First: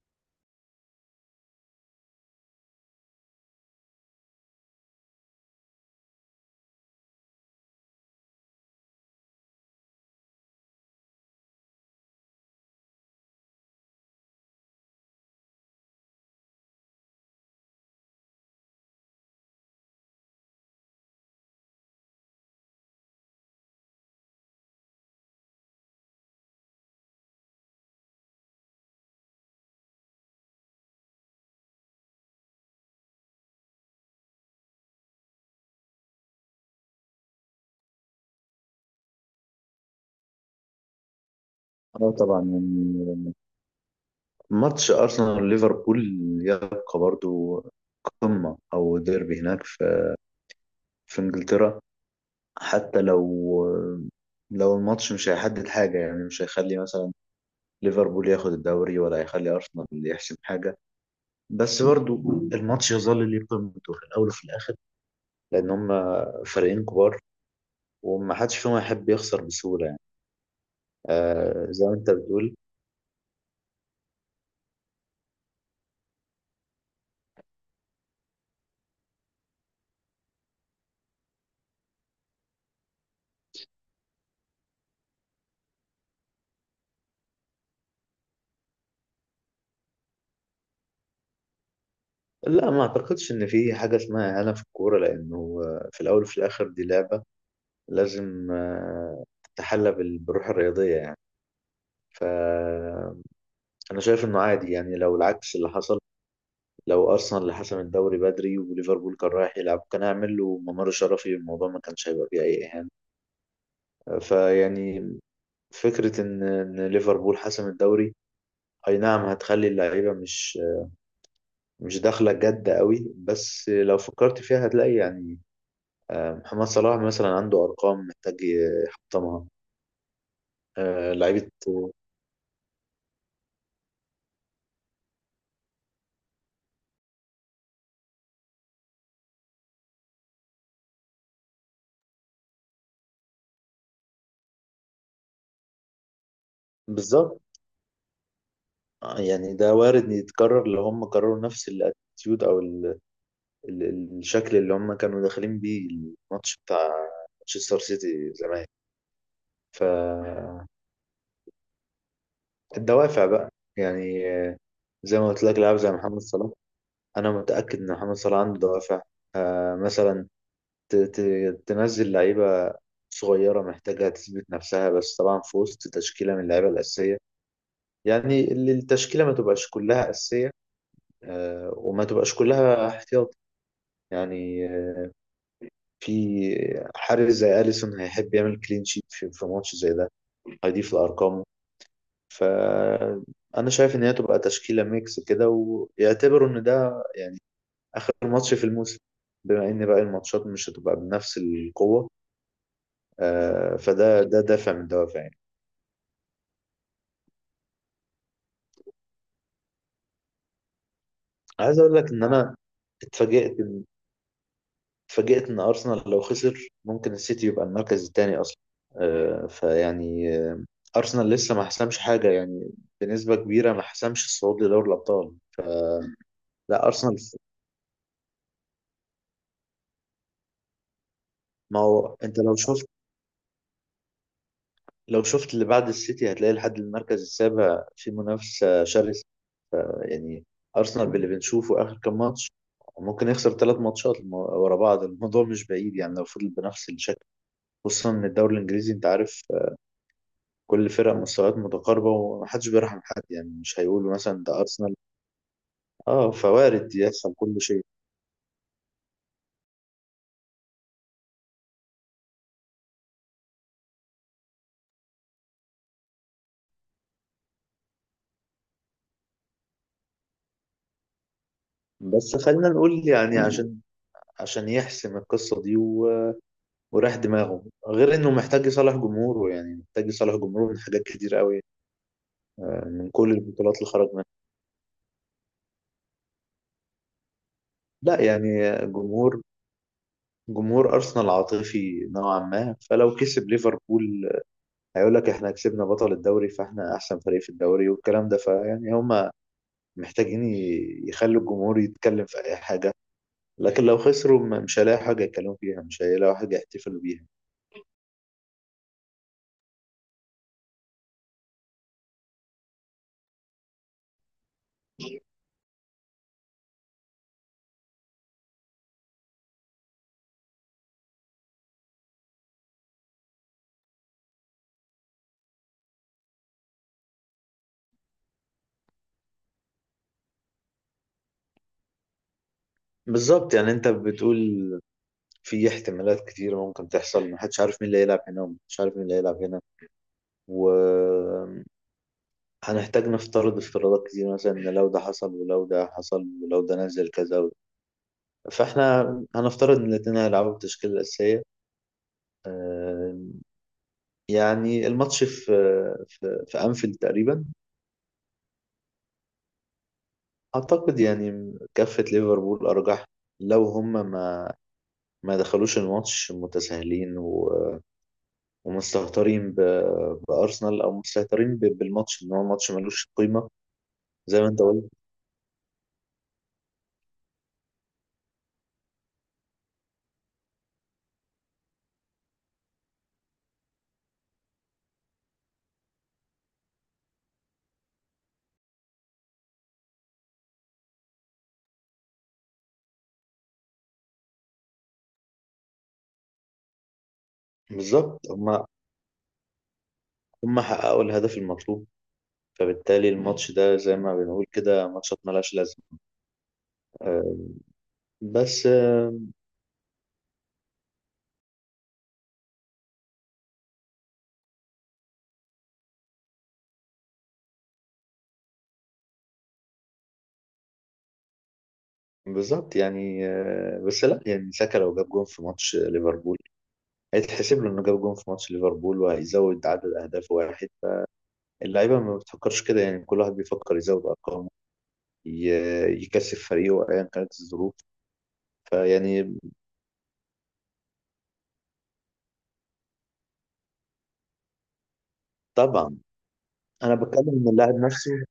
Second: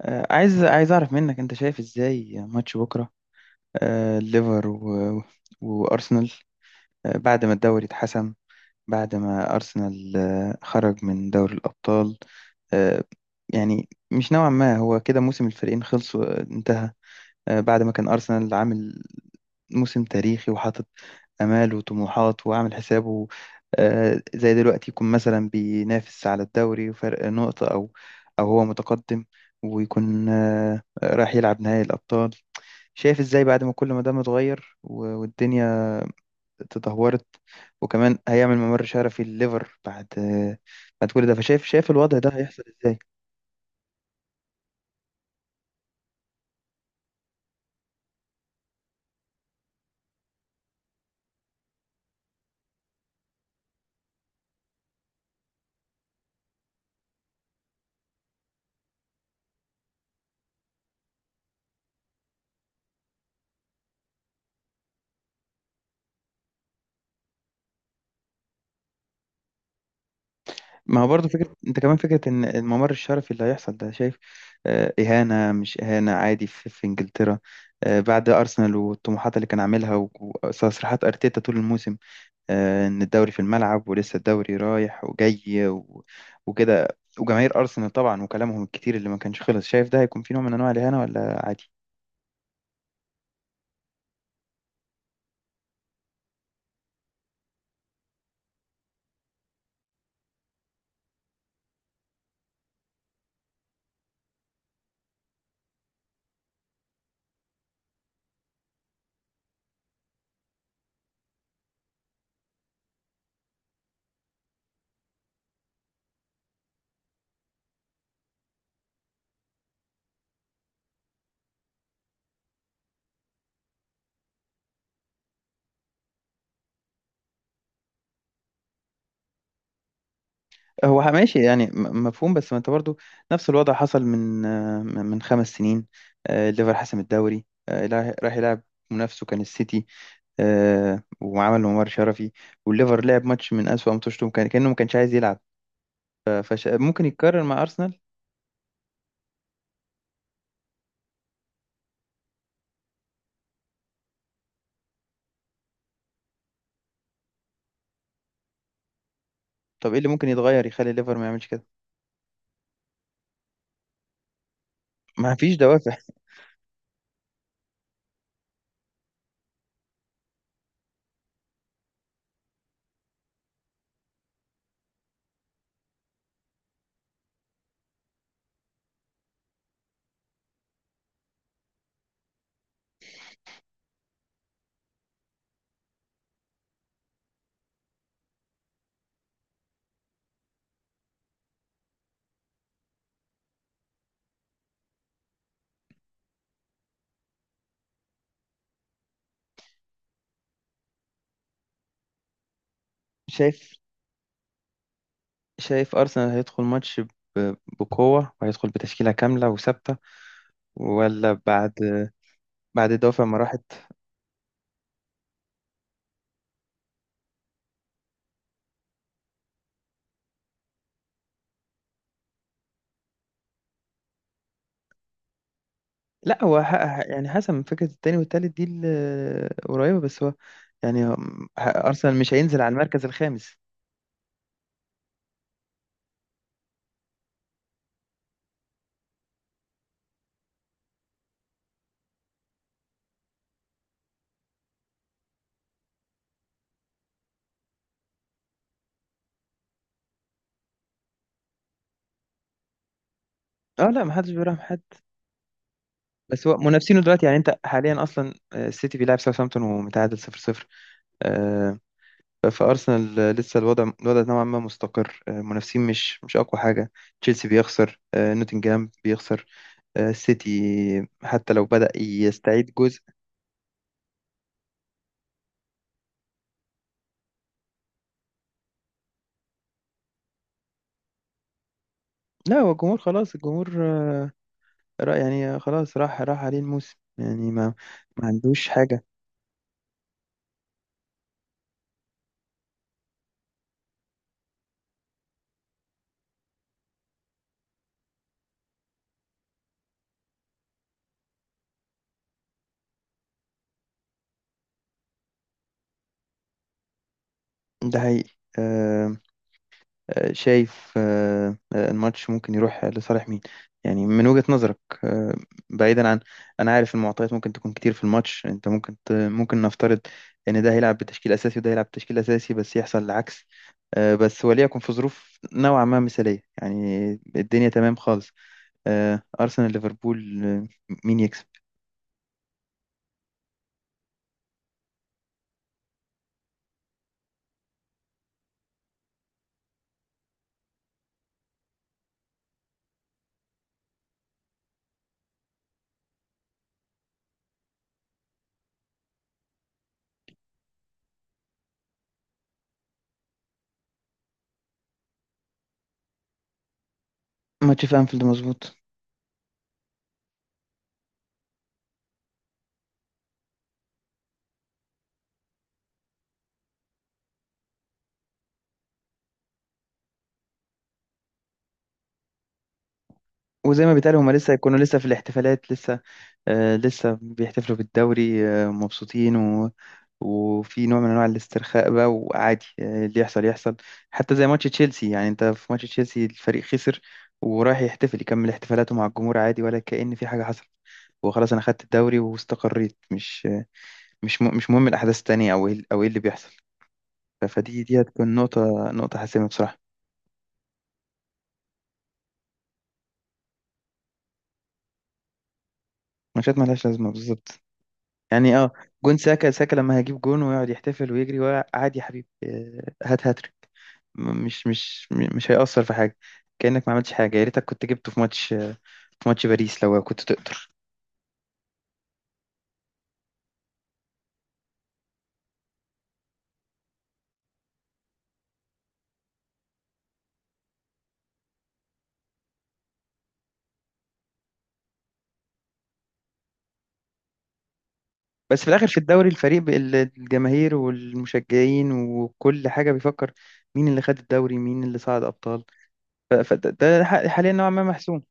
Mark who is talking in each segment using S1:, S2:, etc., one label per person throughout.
S1: عايز اعرف منك انت شايف ازاي ماتش بكره. الليفر وارسنال بعد ما الدوري اتحسم، بعد ما ارسنال خرج من دوري الابطال. آه، يعني مش نوعا ما هو كده موسم الفريقين خلص وانتهى، بعد ما كان ارسنال عامل موسم تاريخي وحاطط آمال وطموحات وعامل حسابه. زي دلوقتي يكون مثلا بينافس على الدوري وفرق نقطة أو هو متقدم، ويكون رايح يلعب نهائي الأبطال. شايف إزاي بعد ما كل ما ده متغير والدنيا تدهورت، وكمان هيعمل ممر شرفي لليفر، بعد كل ده، فشايف
S2: اه
S1: الوضع ده
S2: طبعا
S1: هيحصل إزاي؟
S2: يعني، ماتش ارسنال ليفربول يبقى برضو قمة او ديربي هناك في انجلترا. حتى لو الماتش مش هيحدد حاجة، يعني مش هيخلي مثلا ليفربول ياخد الدوري ولا هيخلي ارسنال يحسم حاجة. بس برضو الماتش يظل ليه قيمته في الاول وفي الاخر، لان هم فريقين كبار وما حدش فيهم هيحب يخسر بسهولة يعني.
S1: ما هو برضه فكرة،
S2: آه،
S1: انت
S2: زي ما
S1: كمان
S2: انت
S1: فكرة ان
S2: بتقول.
S1: الممر الشرفي اللي هيحصل ده، شايف اهانة مش اهانة، عادي في انجلترا؟ بعد ارسنال والطموحات اللي كان عاملها وتصريحات ارتيتا طول الموسم، ان الدوري في الملعب ولسه الدوري رايح وجاي وكده، وجماهير ارسنال طبعا وكلامهم الكتير اللي ما كانش خلص، شايف ده هيكون في نوع من انواع الاهانة ولا عادي؟
S2: لا ما اعتقدش ان في حاجة اسمها اهانة في الكورة، لانه في الاول وفي الاخر دي لعبة. لازم تتحلى بالروح الرياضية يعني. فأنا شايف إنه عادي، يعني لو العكس اللي حصل، لو أرسنال اللي حسم الدوري بدري وليفربول كان رايح يلعب، كان هيعمل له ممر شرفي. الموضوع ما كانش هيبقى فيه أي إهانة. فيعني، فكرة إن ليفربول حسم الدوري، أي نعم هتخلي اللعيبة مش داخلة جد قوي، بس لو فكرت فيها هتلاقي يعني، محمد صلاح مثلا عنده أرقام محتاج يحطمها.
S1: هو ماشي
S2: لعيبة.
S1: يعني مفهوم، بس ما انت برضه نفس الوضع حصل من خمس سنين. الليفر حسم الدوري، راح يلعب، منافسه كان السيتي، وعمل عمر شرفي، والليفر لعب ماتش من أسوأ ماتشاته، كان كأنه ما كانش عايز يلعب. ممكن
S2: بالظبط.
S1: يتكرر مع أرسنال؟
S2: يعني ده وارد إن يتكرر لو هم كرروا نفس الاتيتيود، او ال... ال... ال- الشكل اللي هم كانوا داخلين بيه الماتش بتاع مانشستر سيتي زمان. ف
S1: طب إيه اللي ممكن يتغير يخلي الليفر ما يعملش كده؟
S2: الدوافع بقى، يعني زي ما
S1: ما
S2: قلت
S1: فيش
S2: لك لاعب زي
S1: دوافع؟
S2: محمد صلاح. انا متاكد ان محمد صلاح عنده دوافع. مثلا، ت... ت... تنزل لعيبه صغيره محتاجه تثبت نفسها، بس طبعا في وسط تشكيله من اللعيبه الاساسيه. يعني اللي التشكيله ما تبقاش كلها اساسيه، وما تبقاش كلها احتياط. يعني في حارس زي أليسون هيحب يعمل كلين شيت في ماتش زي ده، هيضيف لأرقامه. فأنا شايف إن هي تبقى تشكيلة ميكس كده، ويعتبروا إن ده يعني آخر ماتش في الموسم، بما إن باقي الماتشات مش هتبقى بنفس القوة.
S1: شايف.
S2: فده ده دافع من دوافع يعني.
S1: شايف أرسنال هيدخل ماتش بقوة وهيدخل بتشكيلة كاملة وثابتة، ولا بعد
S2: عايز أقول لك إن أنا
S1: بعد الدوافع ما
S2: اتفاجئت.
S1: راحت؟
S2: اتفاجئت ان ارسنال لو خسر ممكن السيتي يبقى المركز الثاني اصلا. فيعني ارسنال لسه ما حسمش حاجه، يعني بنسبه كبيره ما حسمش الصعود لدوري الابطال.
S1: لا، هو
S2: لا، ارسنال.
S1: يعني حسب، من فكرة التاني والتالت دي قريبة، بس هو يعني
S2: ما هو
S1: أرسنال مش
S2: انت لو
S1: هينزل على
S2: شفت،
S1: المركز الخامس.
S2: لو شفت اللي بعد السيتي هتلاقي لحد المركز السابع في منافسه شرسه. ف- يعني ارسنال باللي بنشوفه اخر كام ماتش ممكن يخسر ثلاث ماتشات ورا بعض. الموضوع مش بعيد يعني لو فضل بنفس الشكل، خصوصا ان الدوري الانجليزي انت عارف كل فرق مستويات متقاربة ومحدش بيرحم حد. يعني مش
S1: اه لا،
S2: هيقولوا
S1: محدش
S2: مثلا
S1: بيراهم
S2: ده
S1: حد.
S2: أرسنال. اه،
S1: بس هو
S2: فوارد
S1: منافسينه دلوقتي،
S2: يحصل
S1: يعني
S2: كل
S1: انت
S2: شيء.
S1: حاليا اصلا السيتي بيلعب ساوثهامبتون ومتعادل 0-0. آه، فارسنال لسه الوضع نوعا ما مستقر، منافسين مش اقوى حاجه. تشيلسي بيخسر، نوتنجهام بيخسر، السيتي حتى لو بدأ
S2: بس خلينا
S1: يستعيد جزء.
S2: نقول يعني، عشان يحسم القصة دي وراح دماغه، غير انه محتاج يصالح جمهوره. يعني محتاج يصالح جمهوره من حاجات كتير قوي،
S1: لا، هو الجمهور
S2: من كل
S1: خلاص، الجمهور
S2: البطولات اللي خرج منها.
S1: رأي، يعني خلاص راح عليه الموسم، يعني ما
S2: لا،
S1: ما عندوش
S2: يعني
S1: حاجه.
S2: جمهور جمهور ارسنال عاطفي نوعا ما، فلو كسب ليفربول هيقول لك احنا كسبنا بطل الدوري فاحنا احسن فريق في الدوري والكلام ده. فيعني هم محتاجين يخلوا الجمهور يتكلم في اي حاجه، لكن لو خسروا مش هيلاقوا حاجه يتكلموا فيها، مش هيلاقوا حاجه يحتفلوا بيها.
S1: ده حقيقي. آه، شايف الماتش ممكن يروح لصالح مين؟ يعني من وجهة نظرك. آه، بعيدا عن، انا عارف المعطيات ممكن تكون كتير في الماتش، انت ممكن ممكن نفترض ان ده هيلعب بتشكيل اساسي وده هيلعب بتشكيل اساسي، بس يحصل العكس. بس وليكن في ظروف نوعا ما مثالية، يعني الدنيا تمام خالص. ارسنال ليفربول، مين يكسب؟
S2: بالظبط، يعني انت بتقول في احتمالات كتير ممكن تحصل، محدش عارف مين اللي هيلعب هنا ومحدش عارف مين اللي هيلعب هنا، وهنحتاج نفترض افتراضات كتير، مثلا ان لو ده حصل ولو ده حصل ولو ده نزل كذا فاحنا هنفترض ان الاتنين هيلعبوا بالتشكيلة الأساسية. آه، يعني الماتش في في أنفيلد تقريبا.
S1: ماتش في انفيلد، مظبوط.
S2: أعتقد يعني كفة ليفربول أرجح، لو هم ما دخلوش الماتش متساهلين ومستهترين بأرسنال، أو مستهترين بالماتش إن هو ماتش ملوش قيمة.
S1: وزي ما بيتقال، هما
S2: زي ما
S1: لسه
S2: أنت
S1: هيكونوا
S2: قلت،
S1: لسه في الاحتفالات لسه لسه بيحتفلوا بالدوري مبسوطين، وفي نوع من انواع الاسترخاء بقى، وعادي اللي يحصل يحصل. حتى زي ماتش تشيلسي، يعني انت في ماتش تشيلسي الفريق خسر ورايح يحتفل، يكمل احتفالاته مع الجمهور عادي، ولا كأن في حاجة حصلت. وخلاص انا خدت الدوري واستقريت، مش مهم الاحداث التانية او ايه او ايه اللي بيحصل. فدي
S2: بالظبط.
S1: هتكون
S2: هم
S1: نقطة حاسمة بصراحة.
S2: هم حققوا الهدف المطلوب، فبالتالي الماتش ده زي ما بنقول كده ماتشات ملهاش لازمة.
S1: ماتشات ملهاش لازمة،
S2: آه،
S1: بالظبط. يعني
S2: بس
S1: اه،
S2: آه،
S1: جون ساكا لما هجيب جون ويقعد يحتفل ويجري، وعادي يا حبيبي، هات هاتريك، مش هيأثر في حاجة. كأنك ما عملتش حاجة. يا ريتك كنت جبته في ماتش، في ماتش باريس لو كنت تقدر.
S2: بالظبط. يعني بس لا، يعني ساكا لو جاب جون في ماتش ليفربول، هيتحسب له إنه جاب جون في ماتش ليفربول وهيزود عدد أهدافه واحد. اللعيبة ما بتفكرش كده، يعني كل واحد بيفكر يزود أرقامه، يكسب فريقه أيا كانت الظروف.
S1: بس في الآخر في الدوري،
S2: فيعني،
S1: الفريق الجماهير والمشجعين وكل حاجة بيفكر مين اللي خد الدوري، مين اللي صعد أبطال،
S2: طبعا أنا
S1: فده
S2: بتكلم إن
S1: حاليا نوعا
S2: اللاعب
S1: ما
S2: نفسه،
S1: محسوم.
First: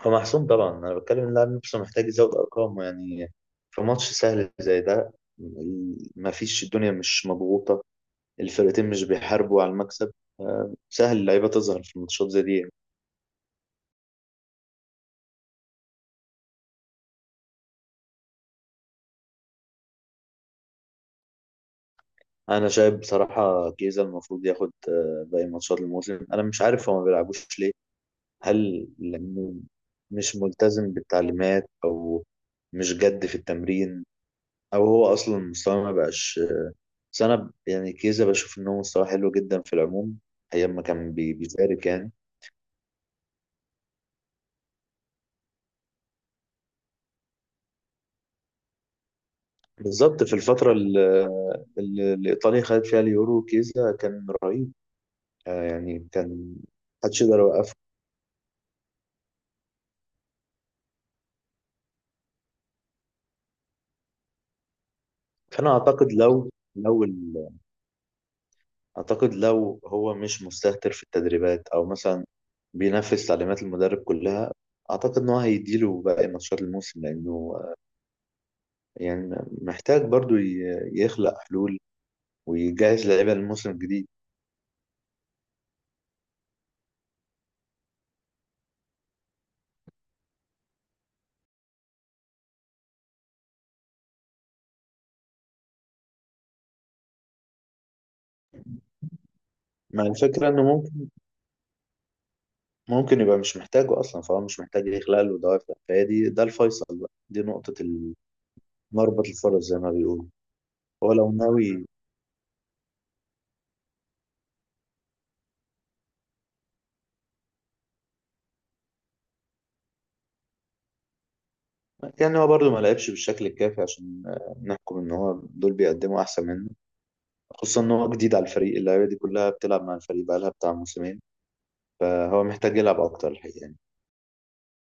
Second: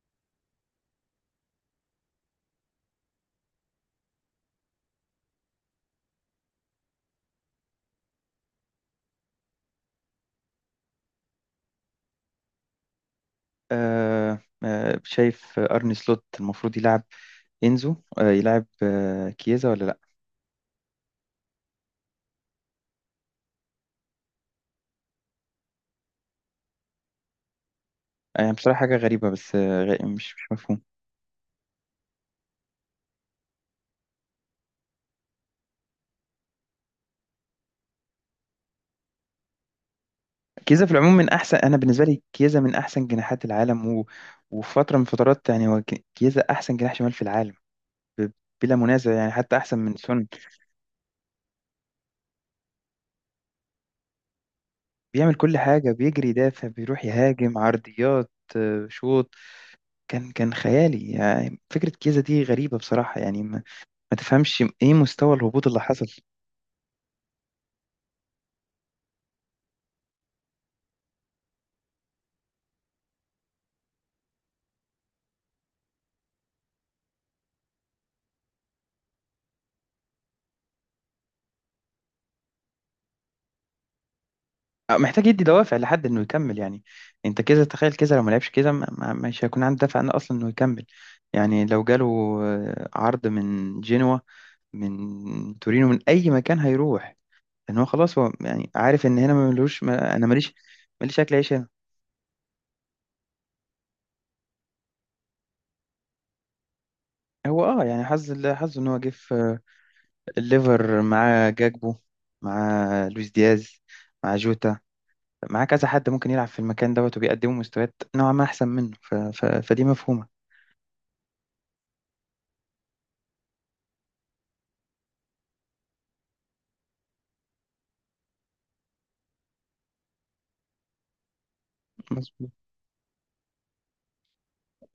S2: هو محسوم طبعا. أنا بتكلم إن اللاعب نفسه محتاج يزود أرقامه يعني، في ماتش سهل زي ده، ما فيش الدنيا مش مضغوطة، الفرقتين مش بيحاربوا على المكسب. سهل اللعيبة تظهر في الماتشات زي دي.
S1: شايف أرني سلوت المفروض يلعب إنزو، يلعب كيزا ولا؟
S2: أنا شايف بصراحة جيزة المفروض ياخد باقي ماتشات الموسم، أنا مش عارف هو ما بيلعبوش ليه.
S1: يعني بصراحة
S2: هل
S1: حاجة غريبة،
S2: لأنه
S1: بس مش
S2: مش
S1: مش مفهوم.
S2: ملتزم بالتعليمات، أو مش جد في التمرين، أو هو أصلا مستواه ما بقاش؟ بس أنا يعني كيزا بشوف إن هو مستواه حلو جدا في العموم، أيام ما
S1: كيزا في
S2: كان
S1: العموم من أحسن، أنا
S2: بيشارك
S1: بالنسبة
S2: يعني.
S1: لي كيزا من أحسن جناحات العالم، وفي فترة من فترات، يعني هو كيزا أحسن جناح شمال في العالم ب... بلا منازع، يعني حتى أحسن من
S2: بالظبط،
S1: سون.
S2: في الفترة اللي إيطاليا خدت فيها اليورو كيزا كان رهيب.
S1: بيعمل كل
S2: آه،
S1: حاجة،
S2: يعني
S1: بيجري،
S2: كان
S1: يدافع، بيروح
S2: محدش يقدر
S1: يهاجم،
S2: يوقفه.
S1: عرضيات، شوط، كان خيالي. يعني فكرة كيزا دي غريبة بصراحة، يعني ما تفهمش إيه مستوى الهبوط
S2: فأنا
S1: اللي حصل.
S2: أعتقد لو أعتقد لو هو مش مستهتر في التدريبات، أو مثلا بينفذ تعليمات المدرب كلها، أعتقد إن هو هيديله باقي ماتشات الموسم، لأنه يعني محتاج برضو يخلق حلول ويجهز لعيبة للموسم الجديد.
S1: محتاج يدي دوافع لحد انه يكمل، يعني انت كذا تخيل كذا، لو ما لعبش كذا مش هيكون عنده دافع انه اصلا انه يكمل. يعني لو جاله عرض من جنوة، من تورينو، من اي مكان، هيروح. لان هو خلاص، هو يعني عارف ان هنا ما ملوش،
S2: مع
S1: ما انا
S2: الفكرة
S1: ماليش،
S2: إنه ممكن
S1: اكل عيش هنا.
S2: ممكن يبقى مش محتاجه أصلا، فهو مش محتاج يخلق له دوافع. فهي دي ده الفيصل بقى، دي
S1: هو
S2: نقطة
S1: اه، يعني حظه ان هو جه
S2: مربط
S1: في
S2: الفرس زي ما بيقولوا.
S1: الليفر،
S2: هو لو
S1: مع
S2: ناوي،
S1: جاكبو، مع لويس دياز، مع جوتا، مع كذا حد ممكن يلعب في المكان دوت، وبيقدموا مستويات نوعا ما احسن منه. فدي مفهومة.
S2: يعني هو برضو ما لعبش بالشكل الكافي عشان نحكم إن هو دول بيقدموا أحسن منه، خصوصا ان هو جديد على الفريق، اللعيبه دي كلها بتلعب مع الفريق بقالها بتاع موسمين. فهو محتاج يلعب اكتر الحقيقه يعني.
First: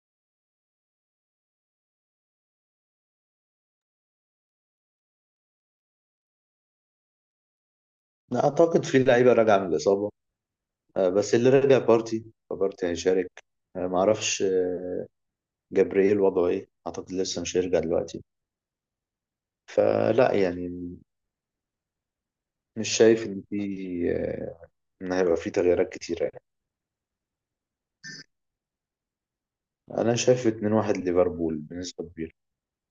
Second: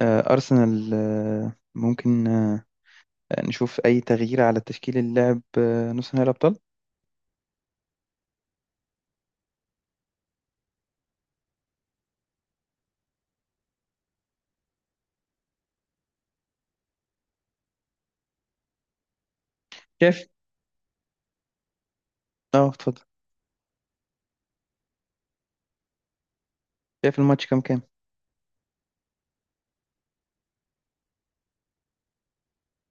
S1: أرسنال ممكن نشوف أي تغيير على تشكيل اللاعب نص نهائي الأبطال؟
S2: أنا اعتقد في لعيبه راجعه من الاصابه، بس اللي رجع بارتي، فبارتي هيشارك. معرفش جبريل وضعه ايه، اعتقد لسه مش هيرجع دلوقتي.
S1: شايف.
S2: فلا يعني
S1: اه،
S2: مش
S1: اتفضل.
S2: شايف ان في آه، ان هيبقى في تغييرات كتيره يعني.
S1: شايف الماتش كام كام؟
S2: انا شايف 2-1 ليفربول بنسبه كبيره.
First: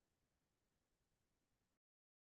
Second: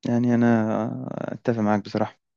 S1: يعني أنا أتفق معاك بصراحة.